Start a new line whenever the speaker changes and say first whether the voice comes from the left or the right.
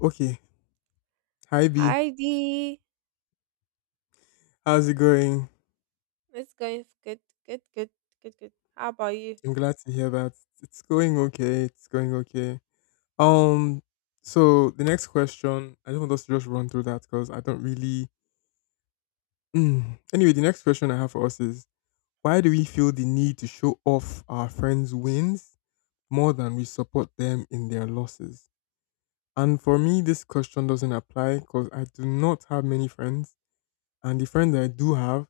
left: Okay. Hi B.
right: Hi Dee,
left: How's it going?
right: it's going good, good, good, good. How about you?
left: I'm glad to hear that. It's going okay. It's going okay. Um so the next question, I just want us to just run through that because I don't really Mm. anyway, the next question I have for us is why do we feel the need to show off our friends' wins more than we support them in their losses? And for me, this question doesn't apply because I do not have many friends. And the friends I do have,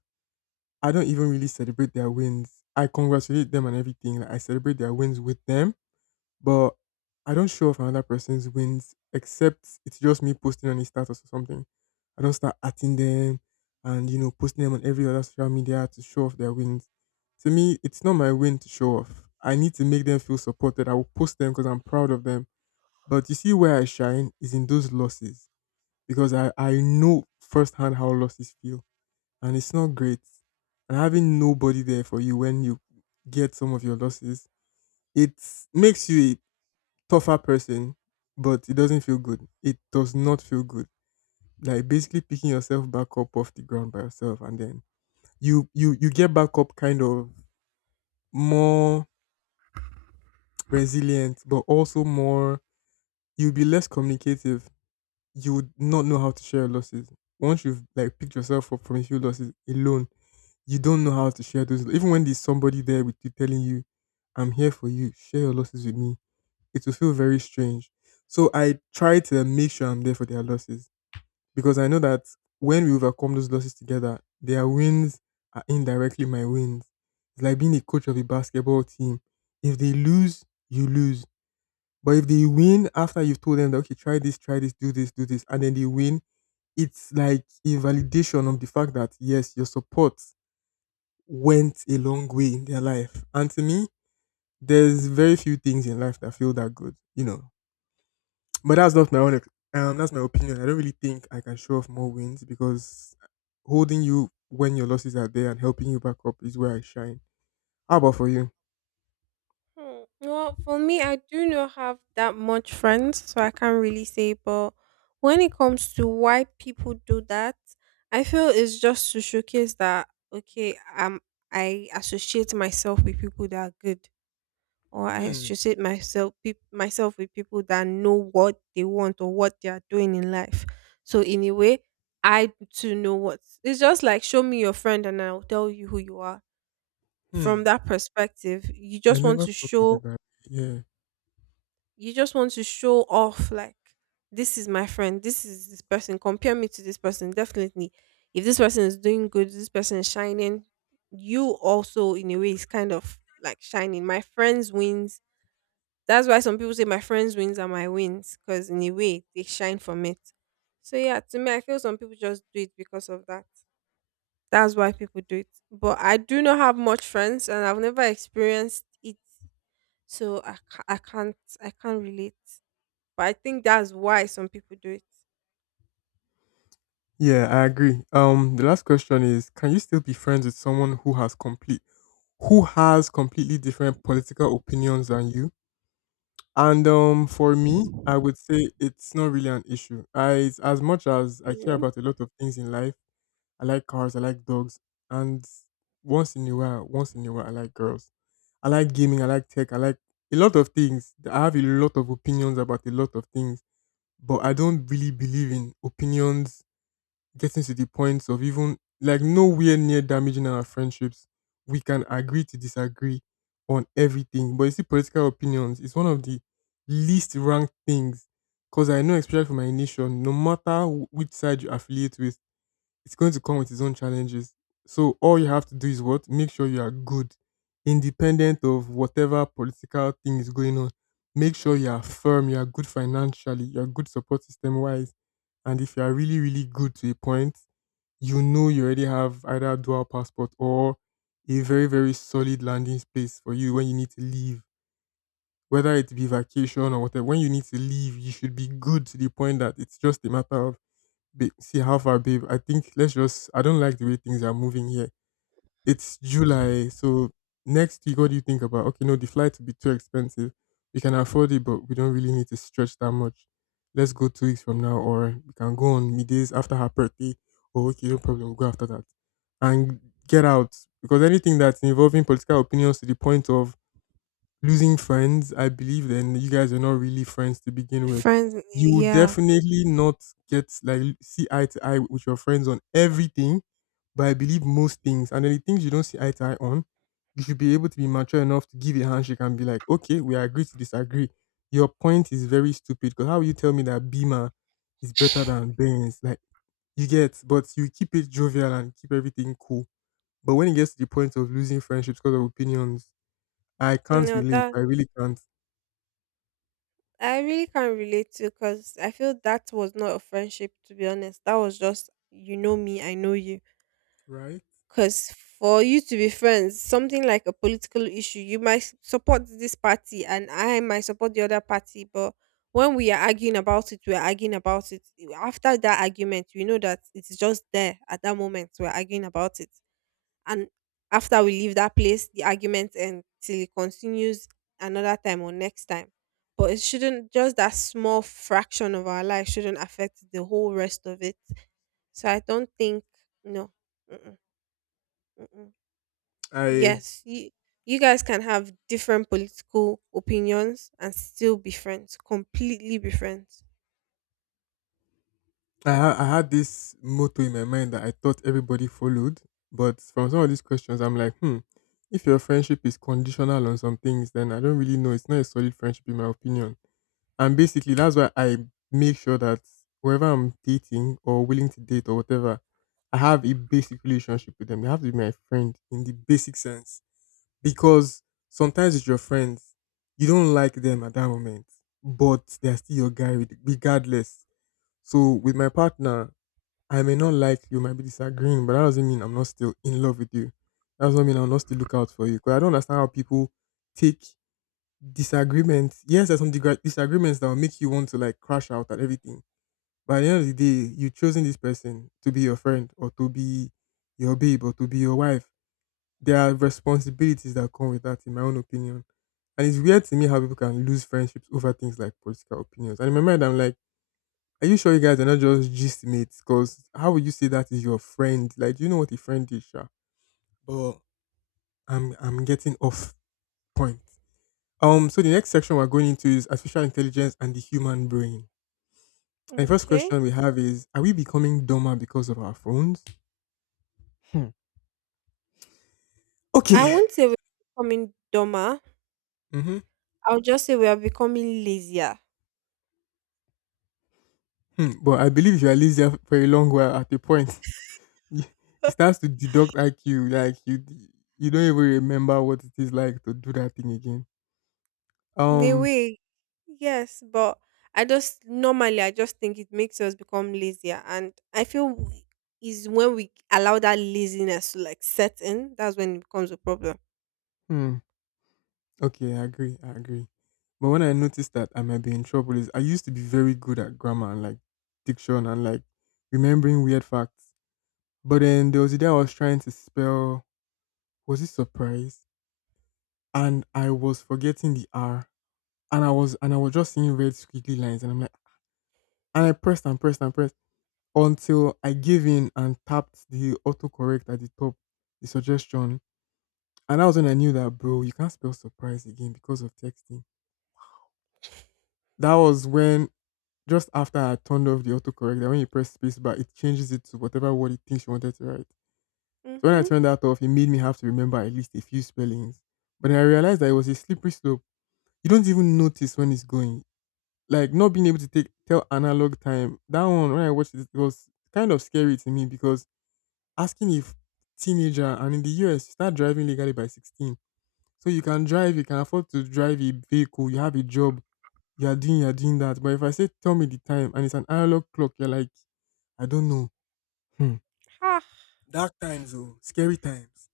left: I don't even really celebrate their wins. I congratulate them and everything. Like I celebrate their wins with them, but I don't show off another person's wins except it's just me posting on a status or something. I don't start atting them and posting them on every other social media to show off their wins. To me, it's not my win to show off. I need to make them feel supported. I will post them because I'm proud of them. But you see where I shine is in those losses because I know firsthand how losses feel and it's not great. And having nobody there for you when you get some of your losses, it makes you a tougher person, but it doesn't feel good. It does not feel good. Like basically picking yourself back up off the ground by yourself, and then you get back up kind of more resilient, but also more. You'll be less communicative. You would not know how to share your losses once you've like picked yourself up from a few losses alone you don't know how to share those. Even when there's somebody there with you telling you, I'm here for you, share your losses with me, it will feel very strange. So I try to make sure I'm there for their losses because I know that when we overcome those losses together, their wins are indirectly my wins. It's like being a coach of a basketball team. If they lose, you lose. But if they win after you've told them that, okay, try this, do this, do this, and then they win, it's like a validation of the fact that, yes, your support went a long way in their life. And to me, there's very few things in life that feel that good, you know. But that's not my own. That's my opinion. I don't really think I can show off more wins because holding you when your losses are there and helping you back up is where I shine. How about for you?
right: Hmm. Well, for me, I do not have that much friends, so I can't really say. But when it comes to why people do that, I feel it's just to showcase that I associate myself with people that are good. Or I
left: Hmm.
right: associate myself peop myself with people that know what they want or what they are doing in life. So in a way, I too know what it's just like, show me your friend and I'll tell you who you are. From
left: Hmm.
right: that perspective,
left: I never thought of it that. Way. Yeah.
right: you just want to show off like, this is my friend, this is this person, compare me to this person. Definitely. If this person is doing good, this person is shining, you also in a way is kind of like shining. My friends wins That's why some people say my friends' wins are my wins, because in a way they shine from it. So yeah, to me, I feel some people just do it because of that. That's why people do it. But I do not have much friends, and I've never experienced it, so I can't, I can't relate. But I think that's why some people do it.
left: Yeah, I agree. The last question is: Can you still be friends with someone who has who has completely different political opinions than you? And for me, I would say it's not really an issue. I, it's as much as I
right: You
left: care
right: know,
left: about a lot of things in life, I like cars, I like dogs, and once in a while, once in a while, I like girls. I like gaming, I like tech, I like a lot of things. I have a lot of opinions about a lot of things, but I don't really believe in opinions getting to the point of even like nowhere near damaging our friendships. We can agree to disagree on everything. But you see, political opinions is one of the least ranked things because I know, especially for my nation, no matter which side you affiliate with, it's going to come with its own challenges. So all you have to do is what? Make sure you are good, independent of whatever political thing is going on. Make sure you are firm, you are good financially, you are good support system wise, and if you are really, really good to a point, you know you already have either a dual passport or a very, very solid landing space for you when you need to leave. Whether it be vacation or whatever, when you need to leave, you should be good to the point that it's just a matter of, "Babe, see how far, babe. I think let's just, I don't like the way things are moving here. It's July, so next week, what do you think about? Okay, no, the flight will be too expensive. We can afford it, but we don't really need to stretch that much. Let's go 2 weeks from now, or we can go on middays after her birthday. Oh, okay, no problem. We'll go after that and get out because anything that's involving political opinions to the point of losing friends, I believe then you guys are not really friends to begin with.
right: friends.
left: You will
right: Yeah.
left: definitely not get like see eye to eye with your friends on everything, but I believe most things and then the things you don't see eye to eye on, you should be able to be mature enough to give a handshake and be like, okay, we agree to disagree. Your point is very stupid because how will you tell me that Beamer is better than Benz? Like you get, but you keep it jovial and keep everything cool. But when it gets to the point of losing friendships because of opinions, I can't
right: No,
left: relate.
right: that
left: I really can't.
right: I really can't relate to, because I feel that was not a friendship, to be honest. That was just, you know me, I know you.
left: Right?
right: Because for you to be friends, something like a political issue, you might support this party and I might support the other party. But when we are arguing about it, we're arguing about it. After that argument, we know that it's just there at that moment. We're arguing about it. And after we leave that place, the argument ends till it continues another time or next time. But it shouldn't, just that small fraction of our life shouldn't affect the whole rest of it. So I don't think, no. Mm-mm, mm-mm.
left: I
right: Yes, you guys can have different political opinions and still be friends, completely be friends.
left: I I had this motto in my mind that I thought everybody followed, but from some of these questions, I'm like, hmm, if your friendship is conditional on some things, then I don't really know. It's not a solid friendship, in my opinion. And basically, that's why I make sure that whoever I'm dating or willing to date or whatever, I have a basic relationship with them. They have to be my friend in the basic sense because sometimes with your friends, you don't like them at that moment, but they're still your guy, regardless. So with my partner, I may not like you, might be disagreeing, but that doesn't mean I'm not still in love with you. That doesn't mean I'll not still look out for you. Because I don't understand how people take disagreements. Yes, there's some disagreements that will make you want to like crash out at everything. But at the end of the day, you've chosen this person to be your friend or to be your babe or to be your wife. There are responsibilities that come with that, in my own opinion. And it's weird to me how people can lose friendships over things like political opinions. And in my mind, I'm like, are you sure you guys are not just gist mates? Because how would you say that is your friend? Like, do you know what a friend is, Sha? But I'm getting off point. So the next section we're going into is artificial intelligence and the human brain. And the first
right: Okay.
left: question we have is: Are we becoming dumber because of our phones? Hmm.
right: I
left: Okay.
right: won't say we're becoming dumber.
left: Mm-hmm.
right: I'll just say we are becoming lazier.
left: Hmm. But I believe if you are lazy for a long while, at a point, you- it starts to deduct IQ. Like you don't even remember what it is like to do that thing again.
right: In a
left: Um.
right: way, yes, but I just think it makes us become lazier, and I feel is when we allow that laziness to like set in, that's when it becomes a problem.
left: Hmm. Okay, I agree. I agree. But when I noticed that I might be in trouble is I used to be very good at grammar and like diction and like remembering weird facts. But then there was a day I was trying to spell was it surprise? And I was forgetting the R. And I was just seeing red squiggly lines and I'm like and I pressed and pressed and pressed until I gave in and tapped the autocorrect at the top, the suggestion. And that was when I knew that bro, you can't spell surprise again because of texting. That was when just after I turned off the autocorrect, that when you press space bar, it changes it to whatever word it thinks you wanted to write. So when I
right: Mm-hmm.
left: turned that off, it made me have to remember at least a few spellings. But then I realized that it was a slippery slope. You don't even notice when it's going. Like not being able to take tell analog time. That one when I watched it, it was kind of scary to me because asking if teenager and in the US you start driving legally by 16. So you can drive, you can afford to drive a vehicle, you have a job, you are doing that. But if I say, tell me the time, and it's an analog clock, you're like, I don't know. Hmm.
right: Ha!
left: Dark times, oh, scary times.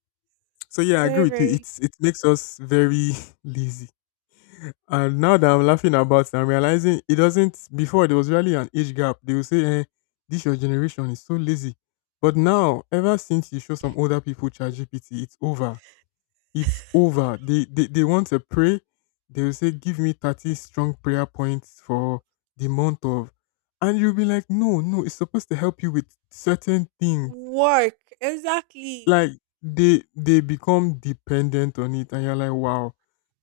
left: So yeah, I agree
right: Very
left: with you.
right: very
left: It makes us very lazy. And now that I'm laughing about it, I'm realizing it doesn't. Before there was really an age gap. They would say, eh, "This your generation is so lazy," but now, ever since you show some older people ChatGPT, it's over. It's over. They want to pray. They will say, "Give me 30 strong prayer points for the month of," and you'll be like, "No, no, it's supposed to help you with certain things."
right: work exactly.
left: Like they become dependent on it and you're like, wow.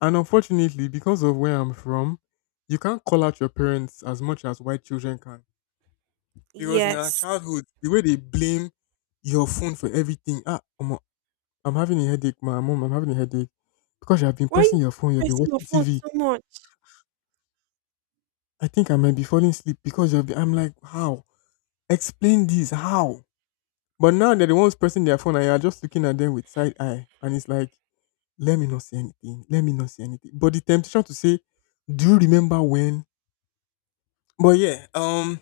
left: And unfortunately, because of where I'm from, you can't call out your parents as much as white children can, because in our
right: Yes.
left: childhood the way they blame your phone for everything. Ah, omo, I'm having a headache. My mom, I'm having a headache because you have been
right: Why are you
left: pressing your phone, you've been
right: pressing your
left: watching
right: phone
left: TV,
right: so much?
left: I think I might be falling asleep because you've been. I'm like, how? Explain this, how? But now they're the ones pressing their phone and you're just looking at them with side eye and it's like, let me not say anything, let me not say anything. But the temptation to say, do you remember when? But yeah,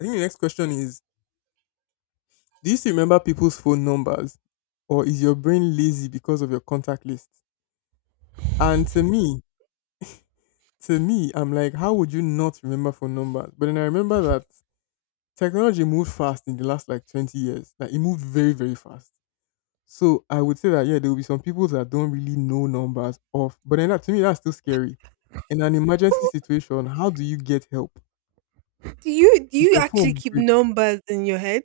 left: I think the next question is, do you still remember people's phone numbers, or is your brain lazy because of your contact list? And to me, I'm like, how would you not remember phone numbers? But then I remember that technology moved fast in the last like 20 years. Like it moved very, very fast. So I would say that, yeah, there will be some people that don't really know numbers off, but then that, to me, that's still scary. In an emergency situation, how do you get help
right: Do
left: if
right: you
left: your
right: actually
left: phone
right: keep
left: breaks?
right: numbers in your head?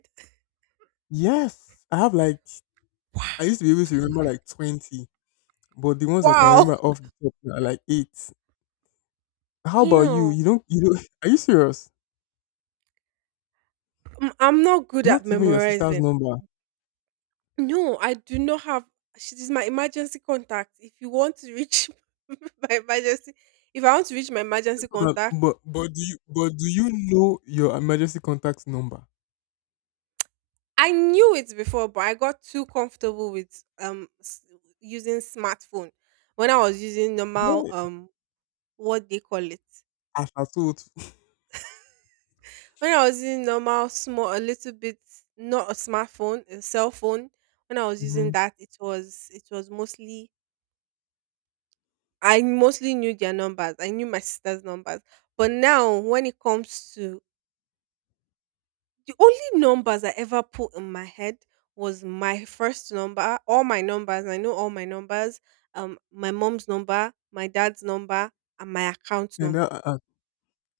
left: Yes, I have like, I used to be able to remember like 20, but the ones I can
right: Wow.
left: remember off the top are like eight. How about you?
right: Damn.
left: You don't are you serious?
right: I'm not good at
left: Not even your sister's
right: memorizing.
left: number.
right: No, I do not have. She is my emergency contact. If you want to reach my emergency, if I want to reach my
left: That's
right: emergency
left: what.
right: contact,
left: But do you know your emergency contact's number?
right: I knew it before, but I got too comfortable with using smartphone when I was using normal
left: Yeah.
right: what they call it,
left: As I told.
right: when I was using normal small a little bit, not a smartphone, a cell phone. When I was using
left: Mhm.
right: that, it was mostly, I mostly knew their numbers, I knew my sister's numbers. But now, when it comes to, the only numbers I ever put in my head was my first number, all my numbers. I know all my numbers. My mom's number, my dad's number, and my account
left: And
right: number.
left: that.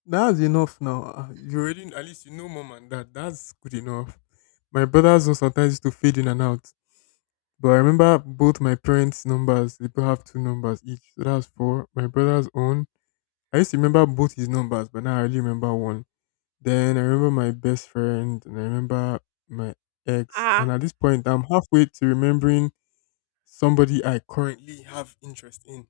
left: That's enough now. Ah, you already, at least you know mom and dad. That's good enough. My brothers also sometimes used to fade in and out. But I remember both my parents' numbers, they both have two numbers each. So that's four. My brother's own, I used to remember both his numbers, but now I only remember one. Then I
right: Wow.
left: remember my best friend and I remember my ex. And
right: Ah.
left: at this point I'm halfway to remembering somebody I currently have interest in.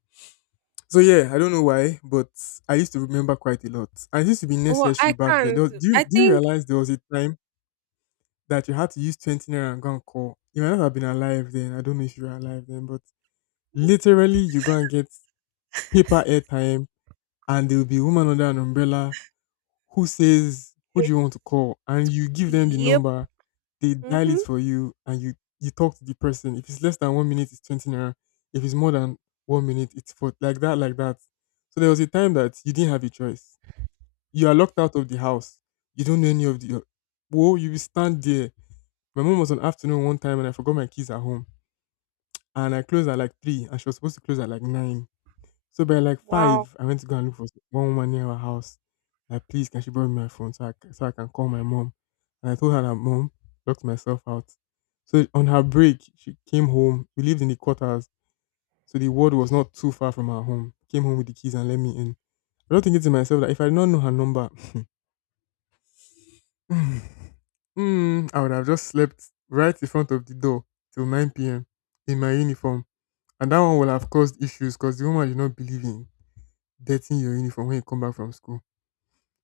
left: So yeah, I don't know why, but I used to remember quite a lot. And it used to be
right: Well,
left: necessary
right: I
left: back then. There
right: can't.
left: was- do you
right: I
left: do you
right: think.
left: realize there was a time that you had to use 20 naira and go and call? You might not have been alive then. I don't know if you were alive then, but literally you go and get paper airtime, and there will be a woman under an umbrella who says, "Who do
right: It-
left: you want to call?" And you give them the
right: Yep.
left: number, they dial it
right: Mhm.
left: for you, and you talk to the person. If it's less than 1 minute, it's 20 naira. If it's more than 1 minute, it's for like that, like that. So there was a time that you didn't have a choice. You are locked out of the house. You don't know any of the. Whoa, you will stand there. My mom was on afternoon one time, and I forgot my keys at home, and I closed at like 3, and she was supposed to close at like 9. So by like
right: Wow.
left: 5, I went to go and look for one woman near our house. Like, please, can she borrow me my phone so so I can call my mom? And I told her that mom, locked myself out. So on her break, she came home. We lived in the quarters, so the ward was not too far from our home. Came home with the keys and let me in. I was thinking to myself that if I did not know her number, mm, I would have just slept right in front of the door till 9 p.m. in my uniform. And that one will have caused issues because the woman did not believe in dirtying your uniform when you come back from school.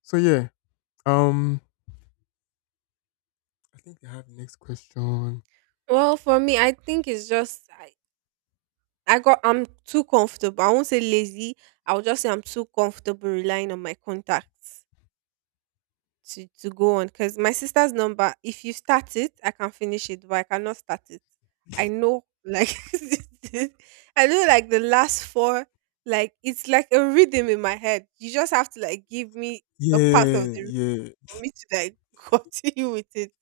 left: So yeah, um, I think I have next question.
right: Well, for me, I think it's just I got, I'm too comfortable. I won't say lazy. I'll just say I'm too comfortable relying on my contacts to go on. Because my sister's number, if you start it I can finish it, but I cannot start it. I know like I know like the last four, like it's like a rhythm in my head. You just have to like give me a part of
left: Yeah,
right: the rhythm
left: yeah,
right: for me to like continue with it.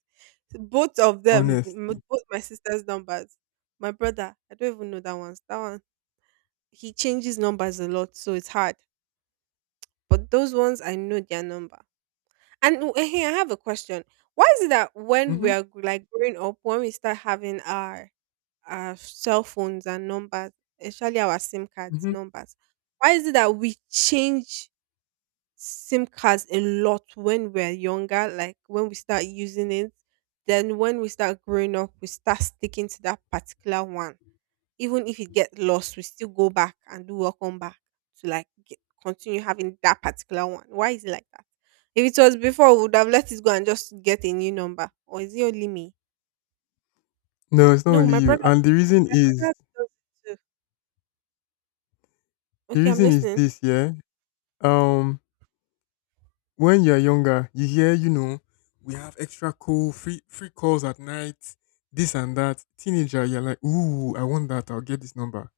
right: Both of them,
left: honestly.
right: both my sister's numbers. My brother, I don't even know that one. He changes numbers a lot, so it's hard. But those ones I know their number. And oh, eh, I have a question. Why is it that when
left: Mm-hmm,
right: we are like growing up, when we start having our cell phones and numbers, especially our SIM cards
left: mm-hmm.
right: numbers, why is it that we change SIM cards a lot when we're younger? Like when we start using it, then when we start growing up, we start sticking to that particular one. Even if it gets lost, we still go back and do welcome back to like get, continue having that particular one. Why is it like that? If it was before, we would have let it go and just get a new number. Or is it only me?
left: No, it's not
right: No,
left: only
right: my
left: you.
right: brother.
left: And the reason is,
right: Brother does it too.
left: the
right: Okay, I'm
left: reason is
right: listening.
left: this, yeah. Um, when you're younger, you hear, you know, we have extra call, free calls at night, this and that. Teenager, you're like, ooh, I want that. I'll get this number.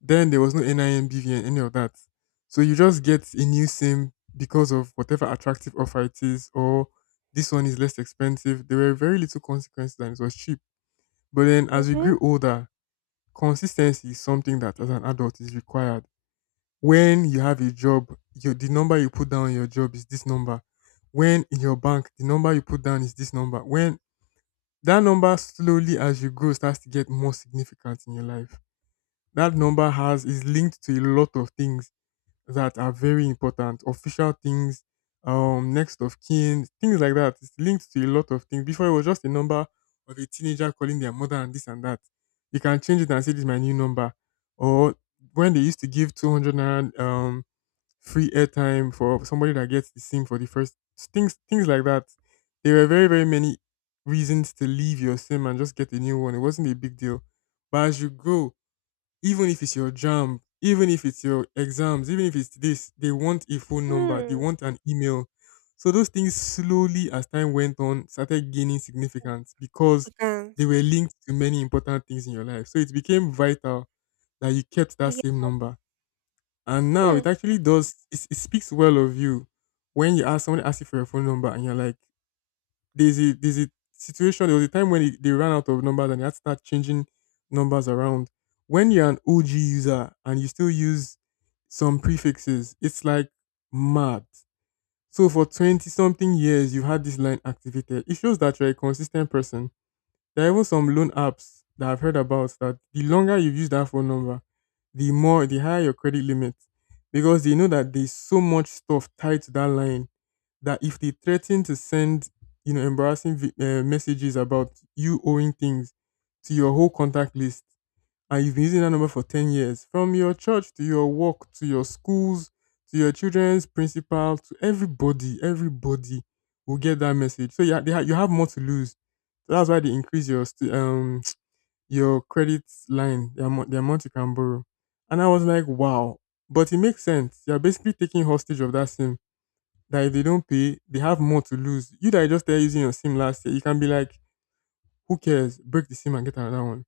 left: Then there was no NIMBV and any of that. So you just get a new SIM because of whatever attractive offer it is, or this one is less expensive. There were very little consequences and it was cheap. But then as we
right: Mhm.
left: grew older, consistency is something that as an adult is required. When you have a job, your, the number you put down on your job is this number. When in your bank, the number you put down is this number. When that number slowly as you grow starts to get more significant in your life. That number has is linked to a lot of things that are very important, official things, next of kin, things like that. It's linked to a lot of things. Before it was just a number of a teenager calling their mother and this and that. You can change it and say this is my new number. Or when they used to give 200 naira free airtime for somebody that gets the sim for the first, things like that. There were very, very many reasons to leave your sim and just get a new one. It wasn't a big deal. But as you grow, even if it's your jam, even if it's your exams, even if it's this, they want a phone number, they
right: Hmm.
left: want an email. So those things slowly, as time went on, started gaining significance because they
right: Africans.
left: were linked to many important things in your life. So it became vital that you kept that
right: Yeah.
left: same number. And now
right: Hmm.
left: it actually does, it speaks well of you when you ask, someone asks you for your phone number and you're like, there's a situation. There was a time when it, they ran out of numbers and they had to start changing numbers around. When you're an OG user and you still use some prefixes, it's like mad. So for 20 something years, you've had this line activated. It shows that you're a consistent person. There are even some loan apps that I've heard about that the longer you've used that phone number, the higher your credit limit, because they know that there's so much stuff tied to that line that if they threaten to send, you know, embarrassing messages about you owing things to your whole contact list, and you've been using that number for 10 years, from your church to your work to your schools to your children's principal to everybody, everybody will get that message. So yeah, they ha- you have more to lose. So that's why they increase your st- your credit line, the amount you can borrow. And I was like, wow. But it makes sense. You're basically taking hostage of that sim that if they don't pay, they have more to lose. You that just there using your SIM last year, you can be like, who cares? Break the SIM and get another one.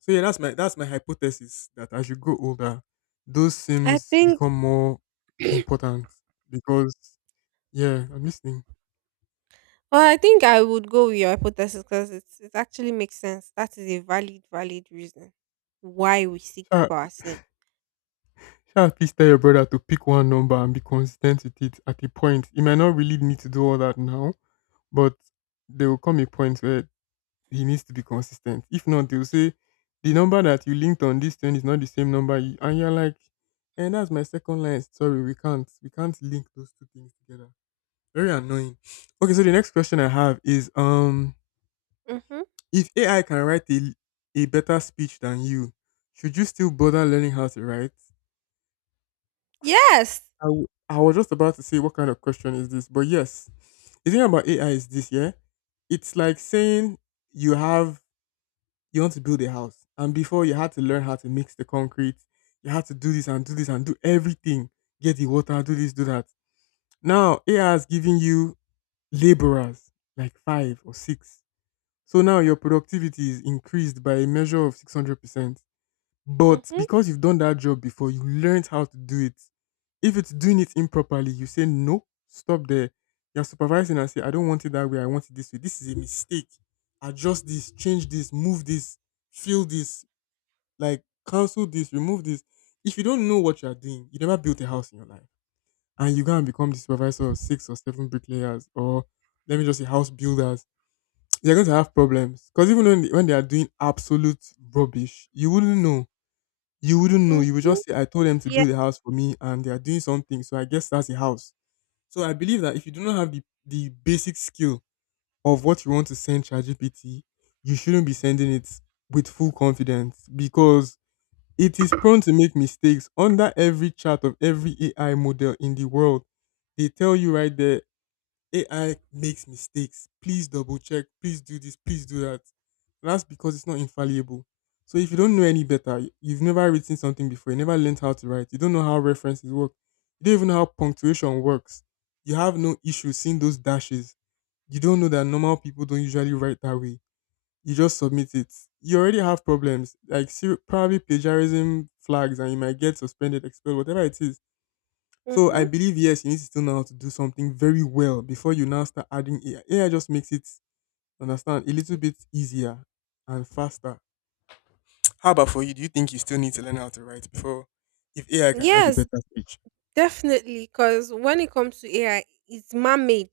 left: So yeah, that's my hypothesis that as you grow older, those
right: I
left: SIMs
right: think.
left: become more important, because, yeah, I'm listening.
right: Well, I think I would go with your hypothesis, because it actually makes sense. That is a valid valid reason why we still keep
left: Sha,
right: our sim.
left: Sha, please tell your brother to pick one number and be consistent with it at a point. He might not really need to do all that now, but there will come a point where he needs to be consistent. If not, they'll say the number that you linked on this thing is not the same number. You, and you're like, and that's my second line. Sorry, we can't. We can't link those two things together. Very annoying. Okay, so the next question I have is
right: Mhm.
left: if AI can write a better speech than you, should you still bother learning how to write?
right: Yes.
left: I was just about to say what kind of question is this, but yes. The thing about AI is this, yeah? It's like saying you have, you want to build a house. And before you had to learn how to mix the concrete, you had to do this and do this and do everything. Get the water, do this, do that. Now AI has given you laborers like five or six. So now your productivity is increased by a measure of 600%. But
right: Mhm.
left: because you've done that job before, you learned how to do it. If it's doing it improperly, you say no, stop there. You're supervising and say, I don't want it that way, I want it this way. This is a mistake. Adjust this, change this, move this, fill this, like cancel this, remove this. If you don't know what you are doing, you never built a house in your life, and you go and become the supervisor of six or seven bricklayers, or let me just say house builders, you're going to have problems. Because even when they are doing absolute rubbish, you wouldn't know. You wouldn't know. You would
right: Mhm.
left: just say, "I told them to build a house for me, and they are doing something, so I guess that's a house." So I believe that if you do not have the basic skill of what you want to send ChatGPT, you shouldn't be sending it with full confidence because it is prone to make mistakes under every chart of every AI model in the world. They tell you right there, AI makes mistakes. Please double check. Please do this. Please do that. That's because it's not infallible. So if you don't know any better, you've never written something before, you never learned how to write, you don't know how references work, you don't even know how punctuation works. You have no issue seeing those dashes. You don't know that normal people don't usually write that way, you just submit it. You already have problems, like probably plagiarism flags, and you might get suspended, expelled, whatever it is. So I
right: Mhm.
left: believe yes, you need to still know how to do something very well before you now start adding AI. AI just makes it understand a little bit easier and faster. How about for you? Do you think you still need to learn how to write before if AI can write a
right: Yes,
left: better speech?
right: definitely. Because when it comes to AI, it's man made.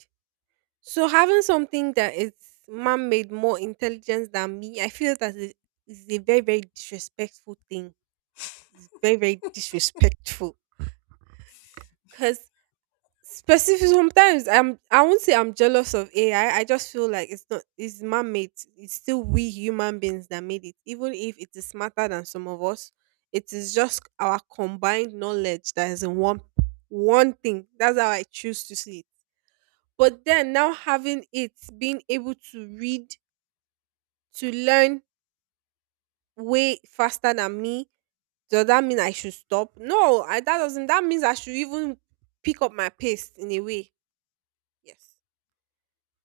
right: So having something that is man made more intelligent than me, I feel that it is a very, very disrespectful thing. Like, it's very, very disrespectful. Because, specific sometimes I won't say I'm jealous of ai, I just feel like it's not, it's man-made. It's still we human beings that made it. Even if it is smarter than some of us, it is just our combined knowledge that is in one thing. That's how I choose to see it. But then now, having it being able to read, to learn way faster than me, does that mean I should stop? No, that doesn't, that means I should even pick up my pace in a way. Yes,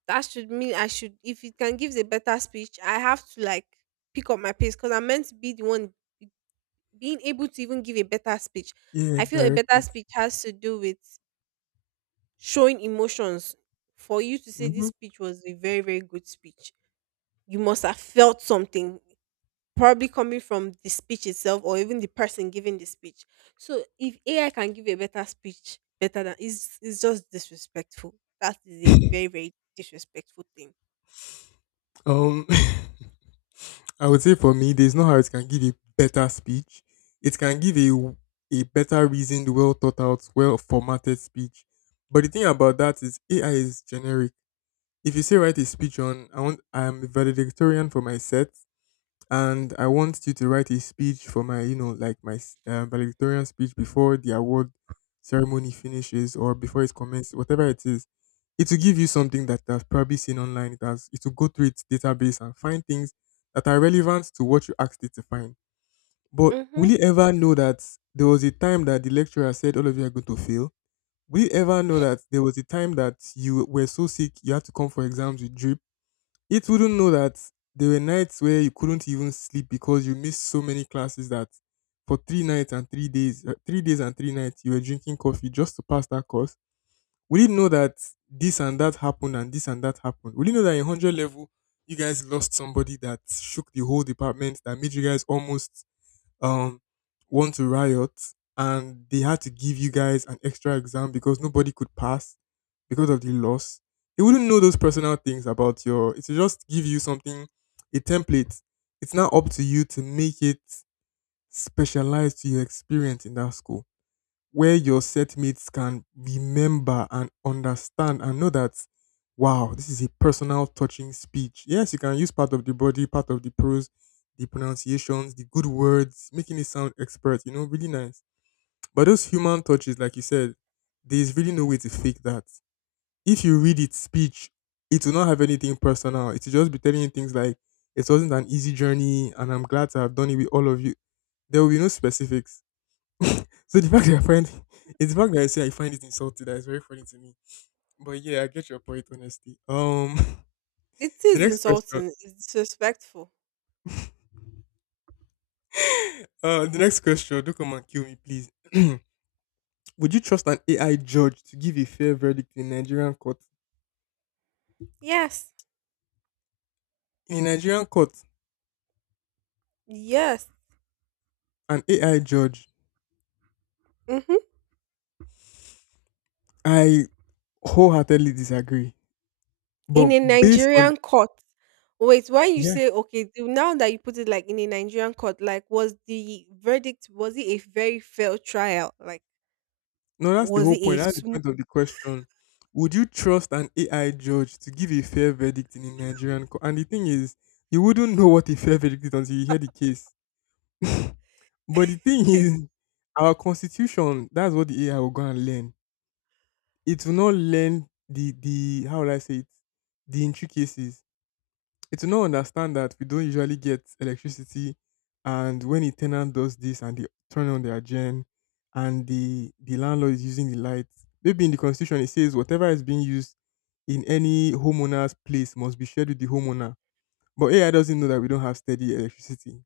right: that should mean I should, if it can give a better speech, I have to like pick up my pace, because I'm meant to be the one being able to even give a better speech.
left: Yeah,
right: I feel a
left: direct
right: better
left: it.
right: speech has to do with showing emotions. For you to say this
left: Hmm.
right: speech was a very, very good speech, you must have felt something, probably coming from the speech itself or even the person giving the speech. So if AI can give a better speech, better than it's just disrespectful. That is a very, very disrespectful thing.
left: Um, I would say for me, there's no how it can give a better speech. It can give a better reasoned, well thought out, well formatted speech. But the thing about that is AI is generic. If you say write a speech on I'm a valedictorian for my set, and I want you to write a speech for my, you know, like my valedictorian speech before the award ceremony finishes or before it commences, whatever it is. It will give you something that I've probably seen online. It will go through its database and find things that are relevant to what you asked it to find. But
right: Mm-hmm.
left: will you ever know that there was a time that the lecturer said all of you are going to fail? Will you ever know that there was a time that you were so sick you had to come for exams with drip? It wouldn't know that there were nights where you couldn't even sleep because you missed so many classes that for 3 nights and 3 days, 3 days and 3 nights, you were drinking coffee just to pass that course. Would it know that this and that happened and this and that happened? Would it know that in 100 level, you guys lost somebody that shook the whole department, that made you guys almost um, want to riot, and they had to give you guys an extra exam because nobody could pass? Because of the loss, they wouldn't know those personal things about your. It will just give you something, a template. It's now up to you to make it specialized to your experience in that school, where your set mates can remember and understand and know that, wow, this is a personal touching speech. Yes, you can use part of the body, part of the prose, the pronunciations, the good words, making it sound expert. You know, really nice. But those human touches, like you said, there's really no way to fake that if you read its speech, it will not have anything personal. It will just be telling you things like, it wasn't an easy journey and I'm glad to have done it with all of you. There will be no specifics. so the fact that I find it's the fact that I say I find it insulting that is very funny to me. But yeah, I get your point honestly.
right: It
left: The
right: is
left: next question.
right: insulting. It's disrespectful.
left: The next question, do not come and kill me, please. Would you trust an AI judge to give a fair verdict in a Nigerian court?
right: Yes.
left: In a Nigerian court,
right: Yes.
left: an AI judge,
right: Hmm.
left: I wholeheartedly disagree.
right: In
left: But
right: a
left: based on
right: Nigerian court. Wait, why you say,
left: yes,
right: now that you put it like in a Nigerian court, like, was the verdict, was it a very fair trial? Like,
left: no, that's the
right: was
left: whole
right: it a
left: point. That's the
right: smooth?
left: point of the question. Would you trust an AI judge to give a fair verdict in a Nigerian court? And the thing is, you wouldn't know what a fair verdict is until you hear the case. But the thing is, our constitution, that's what the AI will go and learn. It will not learn the how will I say it, the intricacies. It will not understand that we don't usually get electricity, and when a tenant does this and they turn on their gen, and the landlord is using the lights, maybe in the constitution it says whatever is being used in any homeowner's place must be shared with the homeowner. But AI doesn't know that we don't have steady electricity,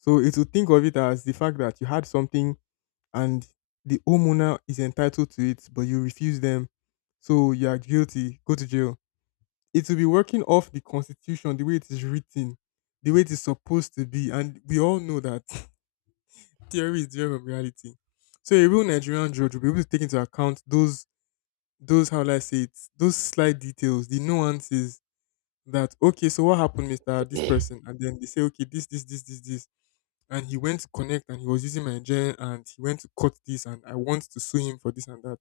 left: so it will think of it as the fact that you had something and the homeowner is entitled to it, but you refuse them, so you are guilty. Go to jail. It will be working off the constitution the way it is written, the way it is supposed to be, and we all know that theory is different from reality. So a real Nigerian judge will be able to take into account those, how will I say it, those slight details, the nuances, that okay, so what happened, mr this person, and then they say okay, this, and he went to connect and he was using my gen and he went to cut this and I want to sue him for this and that.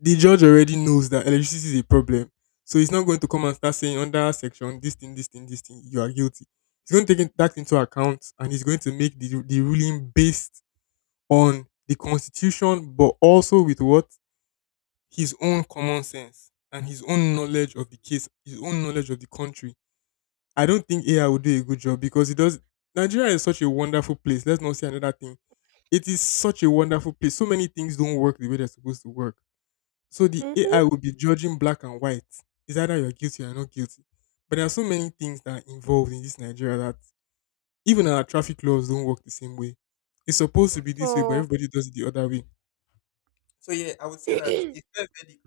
left: The judge already knows that electricity is a problem. So he's not going to come and start saying under section this thing, this thing, this thing, you are guilty. He's going to take it- that into account, and he's going to make the ruling based on the constitution, but also with what? His own common sense and his own knowledge of the case, his own knowledge of the country. I don't think AI will do a good job because it does. Nigeria is such a wonderful place. Let's not say another thing. It is such a wonderful place. So many things don't work the way they're supposed to work, so the
right: Mm-hmm.
left: AI will be judging black and white. It's either you're guilty or you're not guilty. But there are so many things that are involved in this Nigeria that even our traffic laws don't work the same way. It's supposed to
right: At
left: be this way, but
right: all.
left: everybody does it the other way. So yeah, I would say that a fair verdict,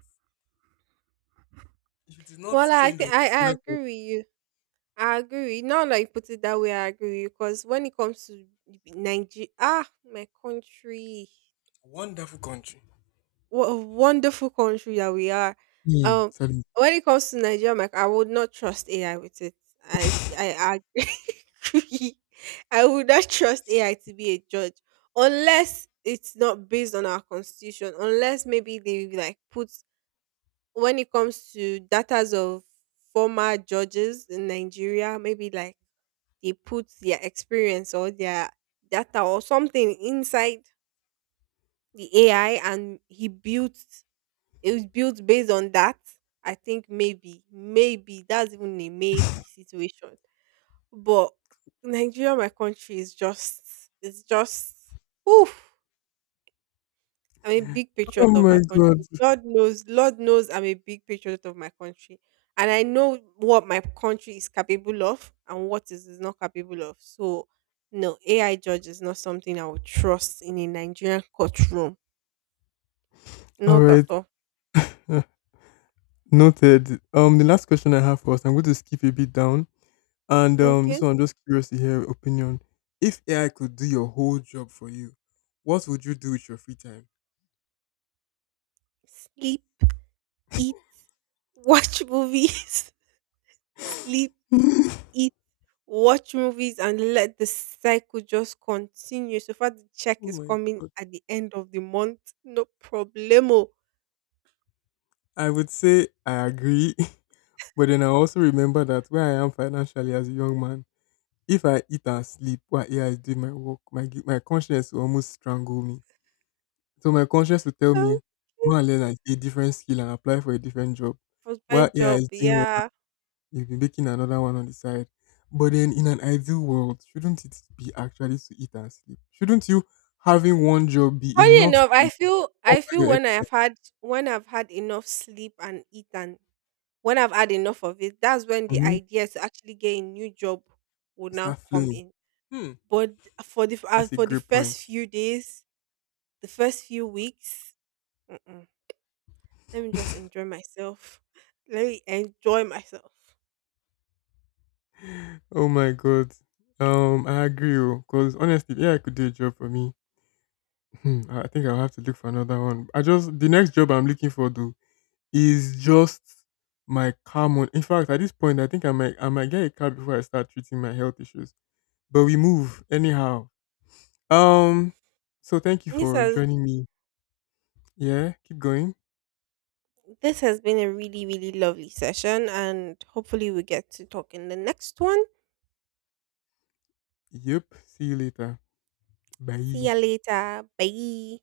left: if it is not
right: Well, I
left: trained on
right: think I
left: Nigerian culture,
right: agree with you. I agree. Now that you put it that way, I agree, because when it comes to Nigeria, ah, my country,
left: wonderful country.
right: what a wonderful country that we are.
left: Hmm,
right: Um,
left: sorry.
right: when it comes to Nigeria, like, I would not trust AI with it. I agree. I would not trust AI to be a judge, unless it's not based on our constitution. Unless maybe they like put, when it comes to datas of former judges in Nigeria, maybe like they put their experience or their data or something inside the AI and he built, it was built based on that. I think maybe, maybe that's even a maybe situation. But Nigeria, my country, is just, it's just, oof. I'm a big
left: Oh
right: patriot of
left: my
right: my
left: god.
right: country. Lord knows I'm a big patriot of my country. And I know what my country is capable of and what is not capable of. So, no, AI judge is not something I would trust in a Nigerian courtroom.
left: All
right: Not at
left: right.
right: all.
left: Noted. The last question I have for us, I'm going to skip a bit down. And this
right: Okay?
left: one, I'm just curious to hear your opinion. If AI could do your whole job for you, what would you do with your free time?
right: Sleep, eat, watch movies. Sleep, eat, watch movies, and let the cycle just continue. So far, the check
left: Oh
right: is
left: my
right: coming
left: god!
right: at the end of the month. No problemo.
left: I would say I agree, but then I also remember that where I am financially as a young man, if I eat and sleep while AI is doing my work, my conscience will almost strangle me. So my conscience will tell me
right: Okay.
left: go and learn a different skill and apply for a different job, while
right: Husband
left: AI
right: job,
left: is doing.
right: yeah.
left: You'll be making another one on the side. But then in an ideal world, shouldn't it be actually to eat and sleep? Shouldn't you having one job be
right: Funny
left: enough
right: enough, I
left: to
right: feel I
left: cover
right: feel
left: your
right: when I
left: ex-
right: have had, when I've had enough sleep and eat and when I've had enough of it, that's when the
left: Mhm.
right: idea to actually get a new job would now
left: Start
right: come
left: flowing?
right: in.
left: Hmm,
right: But
left: that's a
right: for the
left: great point.
right: first few days, the first few weeks, mm-mm. Let me just enjoy myself. Let me enjoy myself.
left: Oh my god. I agree, because honestly, yeah, I could do a job for me. Hmm, I think I'll have to look for another one. I just the next job I'm looking for though is just my car. In fact, at this point, I think I might get a car before I start treating my health issues. But we move anyhow. Um, so thank you
right: This
left: for
right: has
left: joining me. Yeah, keep going.
right: this has been a really really lovely session, and hopefully we get to talk in the next one.
left: Yep. See you later.
right: See
left: Bye.
right: ya later. Bye.